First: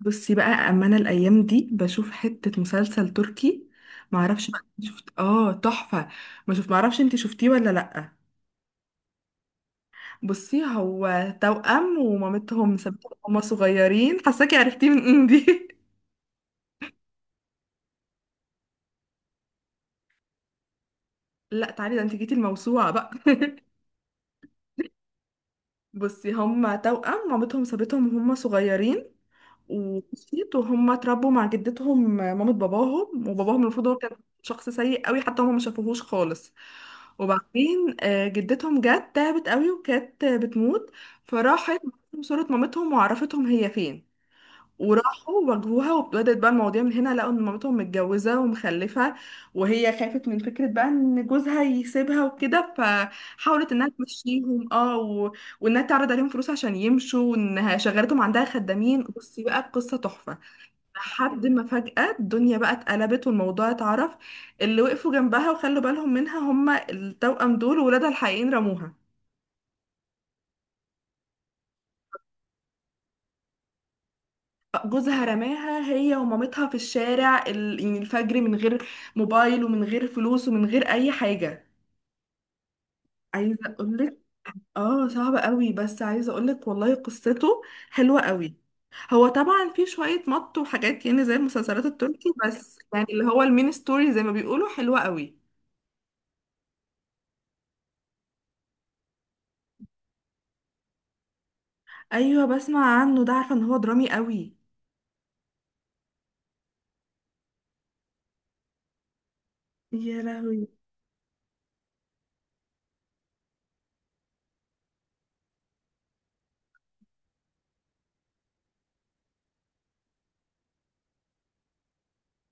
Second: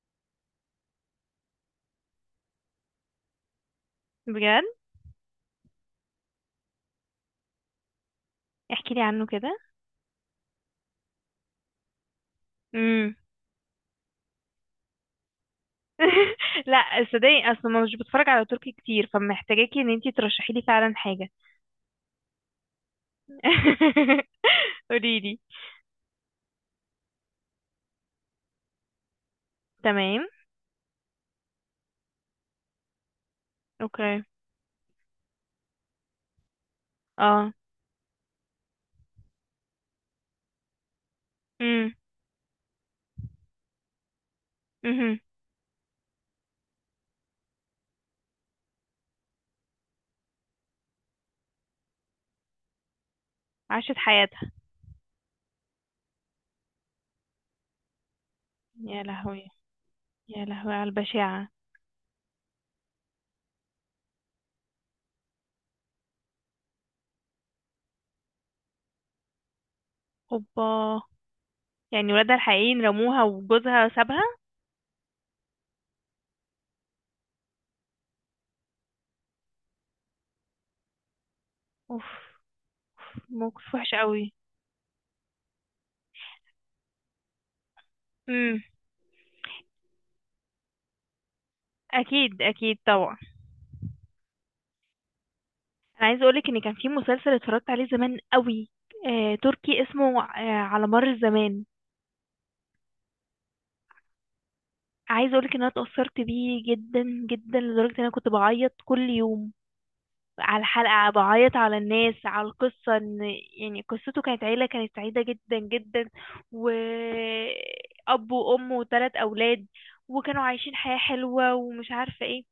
بصي بقى، اما انا الايام دي بشوف حتة مسلسل تركي. معرفش بقى بجد. إنت شفت، تحفة. ما شوف، معرفش انت شفتيه ولا لأ. احكي لي عنه كده. بصي، هو توأم ومامتهم سابتهم امم. هما صغيرين. حاساكي عرفتيه من إيه دي. لا، صدقني اصلا ما مش بتفرج على تركي كتير، فمحتاجاكي ان انتي ترشحي لي فعلا حاجه. لا تعالي، ده انت جيتي الموسوعة بقى. قولي لي. بصي، هما توأم مامتهم سابتهم وهم صغيرين تمام. ومشيت. وهم اتربوا مع جدتهم مامة باباهم. وباباهم المفروض هو كان اوكي. شخص سيء قوي، حتى هم ما شافوهوش خالص. اه. وبعدين جدتهم جت تعبت قوي، وكانت بتموت. فراحت امم. بعتلهم صورة مامتهم وعرفتهم هي فين. امم. وراحوا واجهوها وابتدت بقى المواضيع من هنا. لقوا ان مامتهم متجوزه ومخلفه، وهي خافت من فكره بقى ان جوزها يسيبها وكده، فحاولت انها عاشت حياتها. تمشيهم وانها تعرض عليهم فلوس عشان يمشوا، وانها شغلتهم عندها خدامين. يا بصي لهوي، بقى القصه تحفه. يا لهوي على لحد البشاعه. ما فجاه الدنيا بقى اتقلبت والموضوع اتعرف. اللي وقفوا جنبها وخلوا بالهم منها هم التوأم دول، وولادها الحقيقيين رموها. اوبا. يعني ولادها الحقيقيين رموها وجوزها سابها. جوزها رماها هي ومامتها في الشارع يعني الفجر، من غير موبايل ومن غير فلوس ومن غير اي حاجة. اوف، أوف، عايزة موقف وحش اقولك، قوي. اه صعبة قوي، بس عايزة اقولك والله قصته حلوة قوي. امم. هو طبعا في شوية مط وحاجات، يعني زي المسلسلات التركي، اكيد، اكيد بس يعني طبعا. اللي هو المين ستوري زي ما بيقولوا حلوة قوي. انا عايزه اقولك ان كان في مسلسل اتفرجت عليه زمان قوي. تركي اسمه على مر الزمان. ايوه بسمع عنه ده، عارفة ان هو درامي قوي. عايزه اقولك ان انا اتأثرت بيه جدا جدا، لدرجه ان انا كنت بعيط كل يوم يا على لهوي. الحلقة، بعيط على الناس، على القصة. ان يعني قصته كانت عيلة كانت سعيدة جدا جدا، وأب وأم وثلاث أولاد، وكانوا عايشين حياة حلوة ومش عارفة ايه.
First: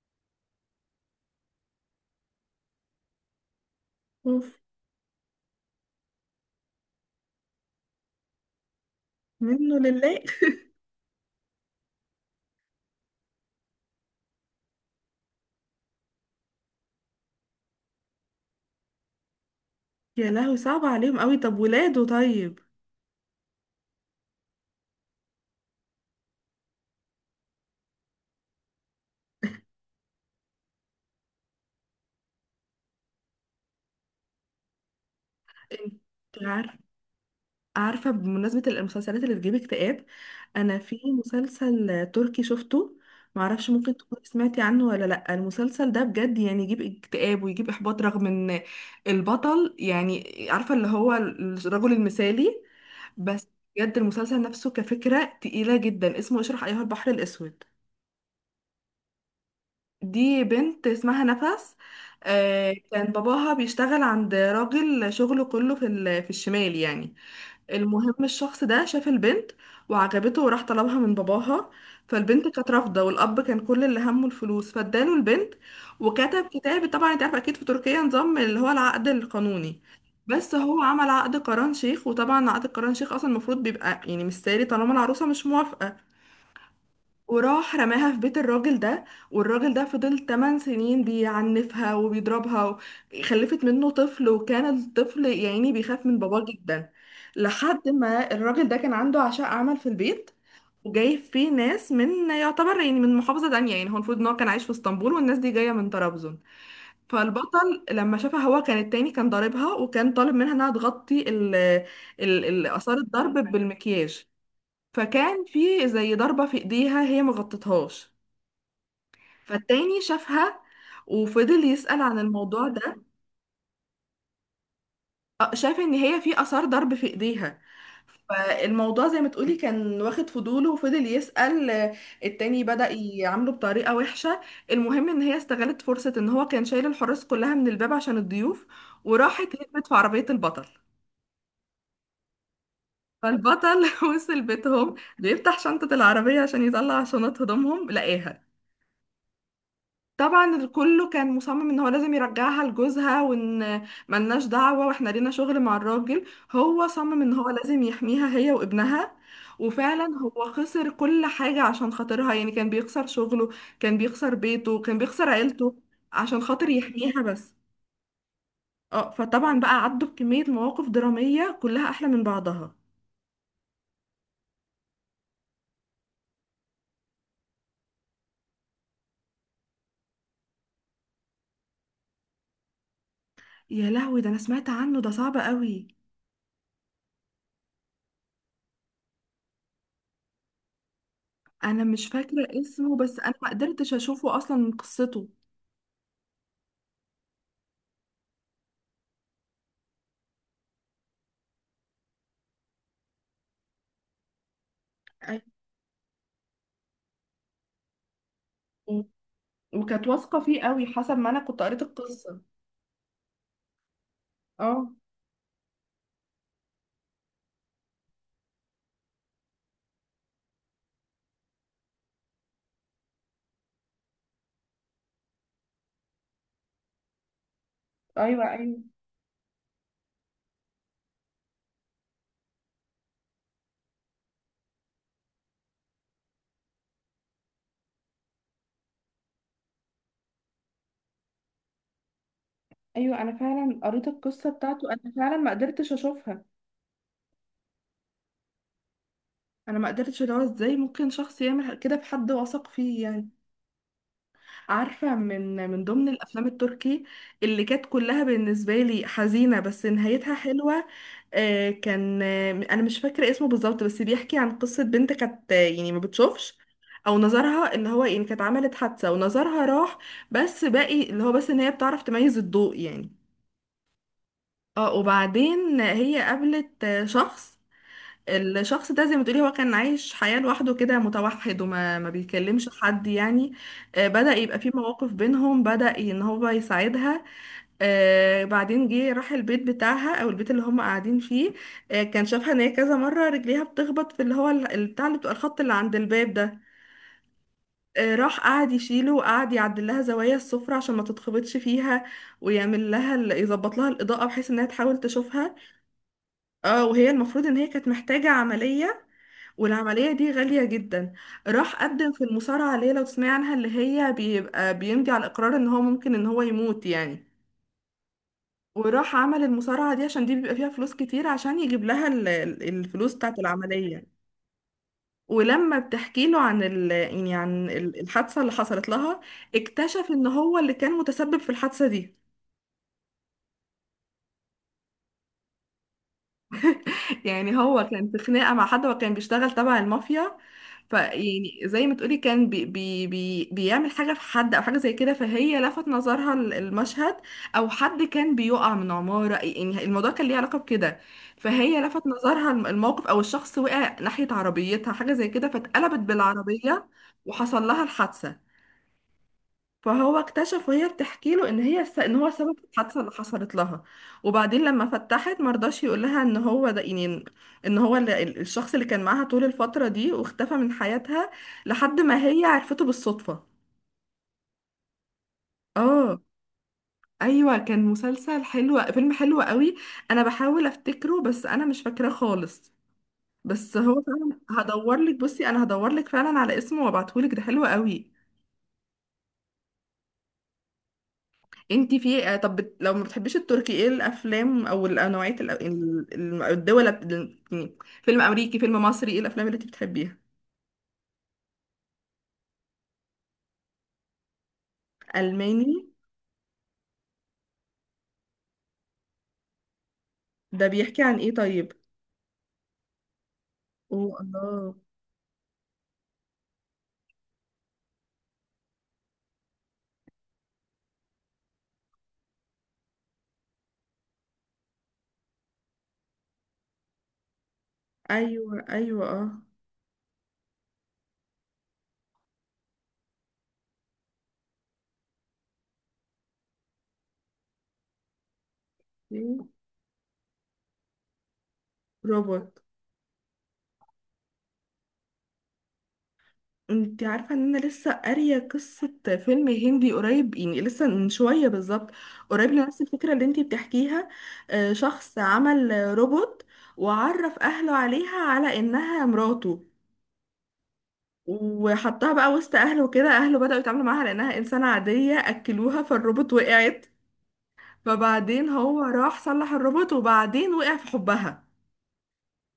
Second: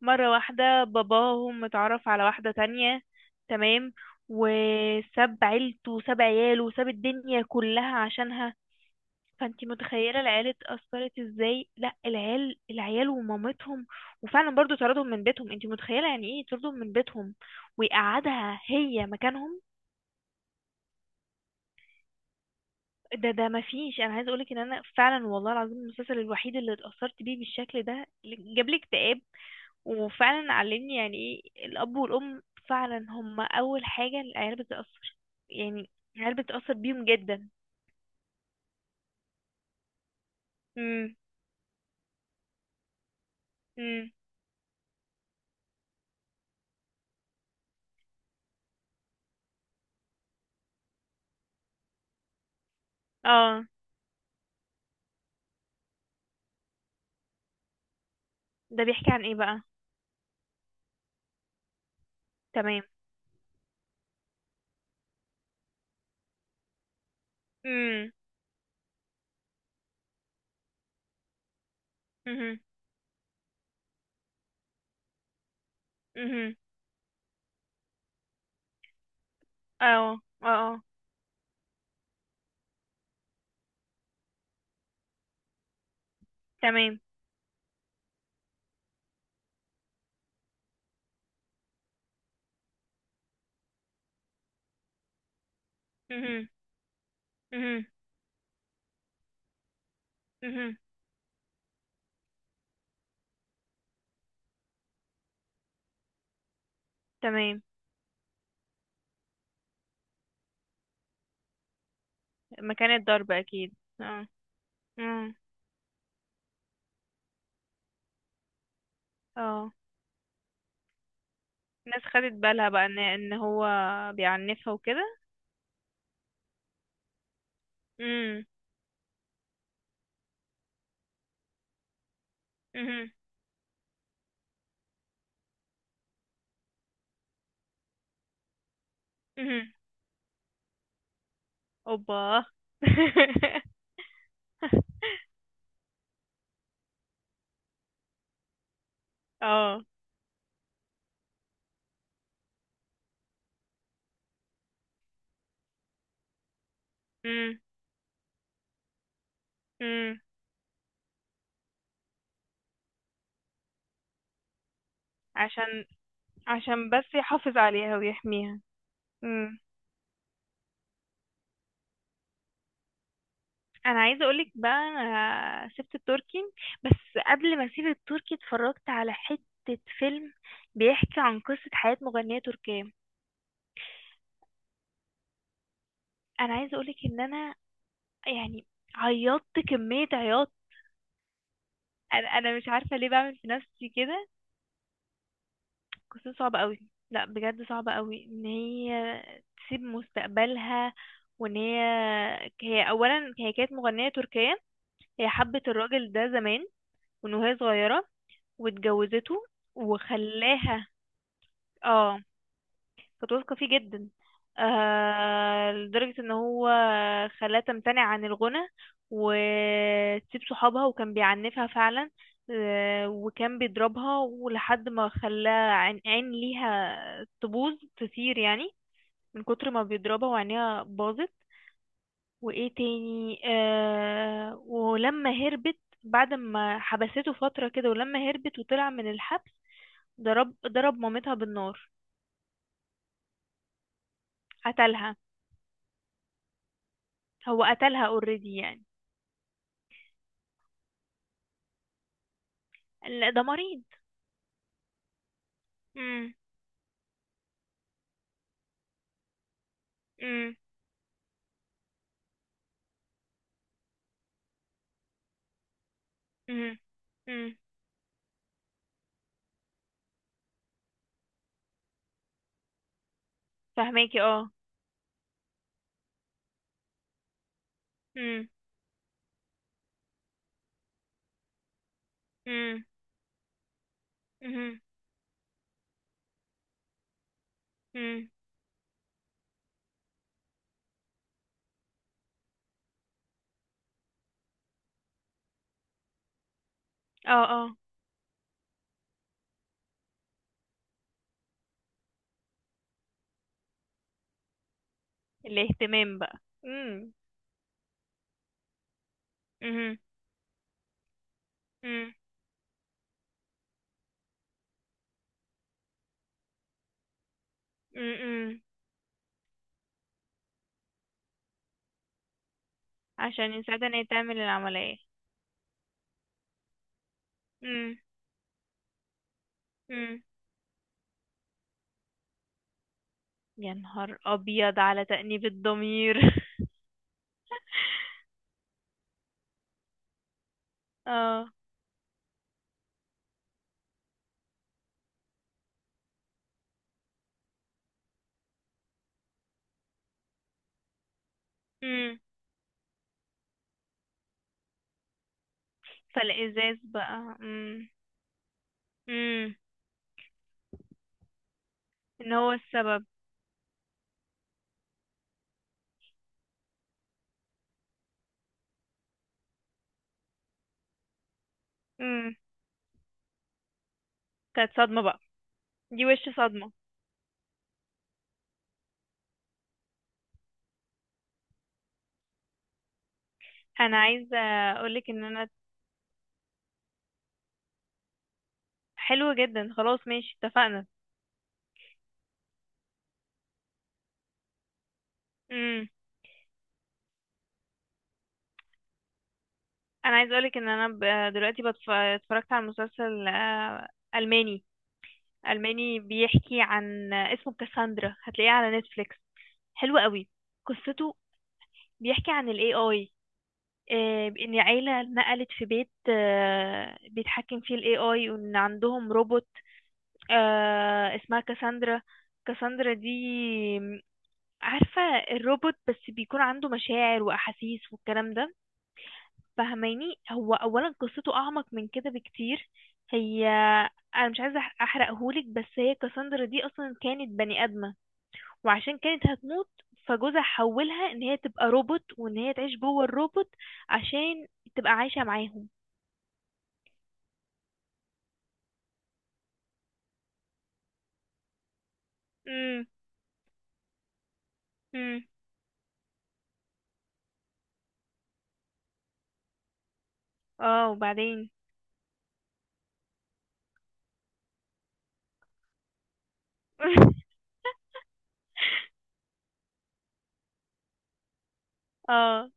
مرة واحدة باباهم اتعرف على واحدة تانية. تمام. اوف. وساب عيلته وساب عياله وساب الدنيا كلها عشانها. فانتي منه متخيله لله. العيال اتأثرت ازاي؟ لا، العيال، العيال ومامتهم. وفعلا برضو طردهم من بيتهم. انتي متخيله يعني ايه يطردهم من بيتهم ويقعدها هي مكانهم؟ يا لهوي صعب عليهم قوي، طب ولاده طيب. ده مفيش. انا عايزه اقولك ان انا فعلا والله العظيم المسلسل الوحيد اللي اتأثرت بيه بالشكل ده. جاب لي اكتئاب، وفعلا علمني يعني ايه الاب والام. فعلا هم اول حاجه، العيال بتتأثر. يعني انت العيال بتتأثر عارفة. بيهم جدا. عارفة، بمناسبة المسلسلات اللي بتجيب اكتئاب، أنا في امم. مسلسل تركي شفته. معرفش ممكن امم. تكوني سمعتي عنه ولا لأ. المسلسل ده بجد يعني يجيب اكتئاب ويجيب إحباط، رغم إن البطل يعني عارفة اللي هو الرجل المثالي. بس اه. بجد المسلسل نفسه كفكرة تقيلة جدا، اسمه اشرح أيها البحر الأسود. ده بيحكي عن ايه بقى؟ دي بنت اسمها نفس. تمام. كان باباها بيشتغل عند راجل، شغله كله في في الشمال يعني. المهم الشخص ده شاف البنت وعجبته، وراح طلبها من باباها. فالبنت امم. كانت رافضة، والأب كان كل اللي همه الفلوس، فاداله البنت وكتب مهم. كتاب. طبعا انت عارفة أكيد في تركيا نظام اللي هو العقد القانوني، اه، اه، بس هو اه. عمل عقد قران شيخ. وطبعا عقد قران شيخ أصلا المفروض بيبقى يعني مش ساري طالما العروسة مش موافقة. تمام. وراح رماها في بيت الراجل ده. والراجل ده فضل 8 سنين بيعنفها وبيضربها. خلفت منه طفل، وكان الطفل يعني بيخاف من باباه مهم. جدا. مهم. لحد ما الراجل ده كان عنده عشاء عمل في البيت، مهم. وجايب فيه ناس من يعتبر يعني من محافظة تانية. يعني هو المفروض ان هو كان عايش في اسطنبول، والناس دي جاية من طرابزون. تمام. فالبطل لما شافها، هو كان التاني كان ضاربها وكان طالب منها انها تغطي ال مكان آثار الضرب الضرب اكيد. بالمكياج. اه. مم. فكان في زي ضربة في ايديها هي مغطتهاش، اه، فالتاني شافها وفضل يسأل الناس عن خدت الموضوع بالها بقى ده. ان هو بيعنفها وكده. شاف ان هي في اثار ضرب في ايديها. مم. فالموضوع زي ما تقولي كان واخد فضوله، وفضل يسأل. التاني بدأ مهم. يعامله بطريقة وحشة. المهم ان هي استغلت فرصة ان هو كان شايل الحراس كلها من الباب عشان الضيوف، وراحت مهم. هربت في عربية البطل. اوبا. فالبطل وصل بيتهم، بيفتح شنطة العربية عشان يطلع شنط هدومهم، لقاها. اه. طبعا كله كان مصمم ان هو لازم يرجعها لجوزها، وان ملناش دعوة واحنا لينا شغل مع الراجل. هو صمم ان هو مم. لازم يحميها هي وابنها. وفعلا مم. هو خسر كل حاجة عشان خاطرها، يعني كان بيخسر شغله، كان بيخسر بيته، كان بيخسر عيلته عشان عشان خاطر عشان بس يحميها بس. يحافظ عليها ويحميها. اه، فطبعا بقى عدوا بكمية مواقف درامية كلها احلى من بعضها. انا عايزه اقولك بقى انا سبت التركي، بس قبل ما اسيب التركي اتفرجت على حته فيلم بيحكي عن قصه حياه مغنيه تركيه. يا لهوي ده انا سمعت عنه، ده صعب قوي. انا عايزه اقولك ان انا يعني عيطت كميه عياط. انا مش انا فاكرة مش اسمه، عارفه ليه بس انا بعمل ما في نفسي قدرتش كده. اشوفه اصلا من قصته. قصه صعبه قوي. لا بجد صعبه قوي، ان هي تسيب مستقبلها، وان هي اولا، هي كانت مغنيه تركيه. هي أيوة. حبت الراجل ده زمان وهي صغيره، واتجوزته وكانت واثقة فيه قوي، وخلاها. حسب ما أنا كنت قريت اه. القصة. كنت واثقة فيه جدا. اه. لدرجة ان هو خلاها تمتنع عن الغنى وتسيب صحابها، وكان بيعنفها فعلا. وكان بيضربها، ولحد ما خلاها عين ليها تبوظ، تسير أيوة يعني، أيوة. من كتر ما بيضربها وعينيها باظت. وايه تاني؟ ولما هربت، بعد ما حبسته فترة كده، ولما هربت وطلع من الحبس ضرب مامتها بالنار، أيوة أنا فعلا قريت القصة بتاعته، أنا قتلها. فعلا ما قدرتش أشوفها. هو قتلها اوريدي يعني. أنا ما قدرتش، اللي هو إزاي ممكن شخص يعمل كده في حد واثق فيه يعني. لا ده مريض. عارفة، من من ضمن امم. الأفلام التركي اللي كانت كلها بالنسبة لي حزينة بس نهايتها امم. حلوة، كان أنا مش فاكرة اسمه بالظبط، بس بيحكي عن قصة بنت كانت يعني ما بتشوفش، امم. أو امم. نظرها اللي هو يعني كانت عملت حادثة ونظرها راح. بس باقي اللي هو بس إن هي بتعرف تميز الضوء يعني. فهماكي، اه. اه وبعدين هي قابلت شخص. امم. الشخص ده زي ما تقولي هو كان عايش حياة لوحده كده متوحد، وما ما بيكلمش امم. حد يعني. بدأ يبقى في امم. مواقف بينهم، بدأ ان هو يساعدها. امم. بعدين جه راح البيت بتاعها او البيت اللي هم قاعدين فيه. كان شافها ان هي كذا مرة رجليها بتخبط في اللي هو البتاع اللي بتبقى الخط اللي عند الباب ده. اه. اه. راح قعد يشيله وقعد يعدل لها زوايا السفرة عشان ما تتخبطش فيها، ويعمل لها يظبط لها الإضاءة بحيث انها تحاول تشوفها. الاهتمام بقى. اه وهي امم. المفروض ان هي كانت محتاجة عملية، امم. والعملية دي غالية جدا. راح قدم امم. في المصارعة، اللي هي لو تسمعي عنها اللي هي بيبقى بيمضي على الإقرار إن هو ممكن إن هو يموت يعني. امم. وراح عمل المصارعة دي عشان دي بيبقى فيها فلوس كتير، عشان يجيب لها الفلوس بتاعة عشان يساعدها ان هي العملية. تعمل العملية. ولما بتحكي له عن ال يعني عن امم. الحادثة اللي حصلت لها، اكتشف امم. إن هو اللي كان متسبب في الحادثة دي. يا نهار ابيض على تأنيب الضمير. يعني هو كان في خناقة مع حد، وكان بيشتغل تبع المافيا. اه. فيعني زي ما تقولي كان بي بي بي بيعمل حاجة في حد أو حاجة زي كده، فهي لفت نظرها المشهد. أو حد كان بيقع من عمارة، يعني الموضوع كان ليه علاقة بكده. فهي لفت امم. نظرها الموقف، أو الشخص وقع ناحية عربيتها حاجة زي كده، فاتقلبت فالازاز بالعربية بقى. وحصل لها امم. الحادثة. امم. فهو اكتشف وهي بتحكي له ان هي ان هو ان هو سبب الحادثه السبب. اللي حصلت لها. وبعدين لما فتحت مرضاش يقول لها ان هو ده يعني، ان هو اللي الشخص اللي كان معاها طول الفتره دي، واختفى من حياتها لحد ما امم. هي عرفته بالصدفه. كانت صدمة بقى. دي اه وش صدمة. ايوه كان مسلسل حلو، فيلم حلو قوي. انا بحاول افتكره بس انا مش فاكراه خالص. بس انا هو عايزه فعلا هدور اقولك لك، ان انا، بصي انا هدور لك فعلا على اسمه وابعتهولك، ده حلو قوي. حلو جدا، خلاص ماشي اتفقنا. انتي في ايه؟ طب لو ما بتحبيش التركي، ايه الافلام او النوعية امم. الدول يعني، فيلم امريكي، فيلم مصري، ايه الافلام اللي انتي بتحبيها؟ انا عايزه اقولك ان انا دلوقتي اتفرجت على مسلسل الماني. الماني. الماني، بيحكي عن، اسمه كاساندرا، هتلاقيه على نتفليكس. حلو قوي. ده بيحكي قصته عن ايه طيب؟ بيحكي عن الاي اي. اوه ان الله. عيله نقلت في بيت بيتحكم فيه الاي اي، وان عندهم روبوت اسمها كاساندرا. كاساندرا دي، عارفة، الروبوت، بس بيكون عنده مشاعر وأحاسيس والكلام ده. ايوه ايوه اه. فهماني، هو أولا قصته أعمق من كده بكتير. هي أنا مش عايزة أحرقهولك، بس هي كاساندرا دي أصلا كانت بني آدمة، وعشان كانت إيه؟ هتموت فجوزها حولها إن هي تبقى روبوت، وإن هي روبوت. تعيش جوه الروبوت، عشان تبقى عايشة معاهم. انتي عارفة ان انا لسه قارية قصة فيلم هندي قريب، يعني لسه من شوية بالظبط، قريب لنفس امم. الفكرة اللي انتي بتحكيها. شخص امم. عمل روبوت، وعرف اهله عليها على انها مراته. اه، وبعدين. وحطها بقى وسط اهله وكده، اهله بدأوا يتعاملوا معاها لانها انسانة عادية. اكلوها فالروبوت وقعت، فبعدين هو راح صلح الروبوت وبعدين وقع في حبها. اه.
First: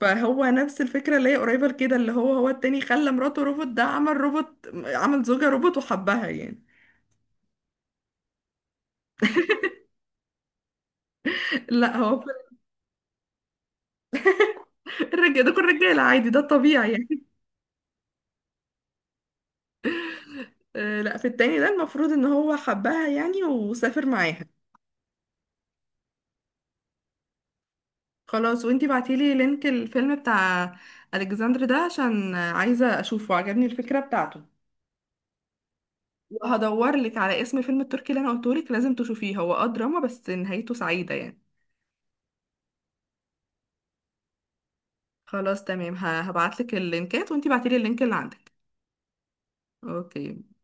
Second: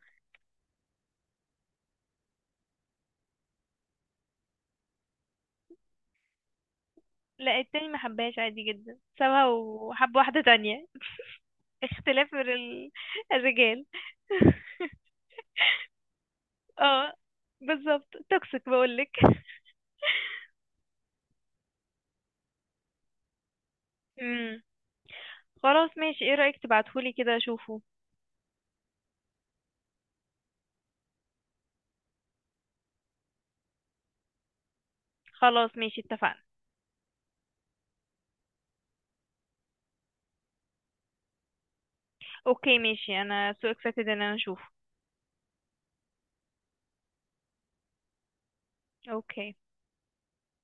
فهو نفس الفكرة اللي هي قريبة لكده، اللي هو هو التاني خلى مراته روبوت، ده عمل روبوت، عمل زوجة روبوت وحبها يعني. لا التاني ما حبهاش، عادي جدا سابها وحب واحدة تانية. لا هو في اختلاف الرجال. الرجالة ده، كل رجالة عادي، ده الطبيعي يعني. اه. بالظبط، توكسيك بقولك. لا في التاني ده المفروض ان هو حبها يعني وسافر معاها. امم. خلاص ماشي، ايه رأيك تبعتهولي كده اشوفه؟ خلاص، وانتي بعتيلي لينك الفيلم بتاع الكسندر ده عشان عايزه اشوفه، عجبني الفكره بتاعته. خلاص ماشي، اتفقنا. وهدور لك على اسم فيلم التركي اللي انا قلته لك لازم تشوفيه، هو اه دراما بس نهايته سعيده يعني. اوكي ماشي، انا so excited ان انا اشوفه. خلاص تمام، هبعت لك اللينكات وانتي بعتيلي اللينك اللي عندك. اوكي. اوكي.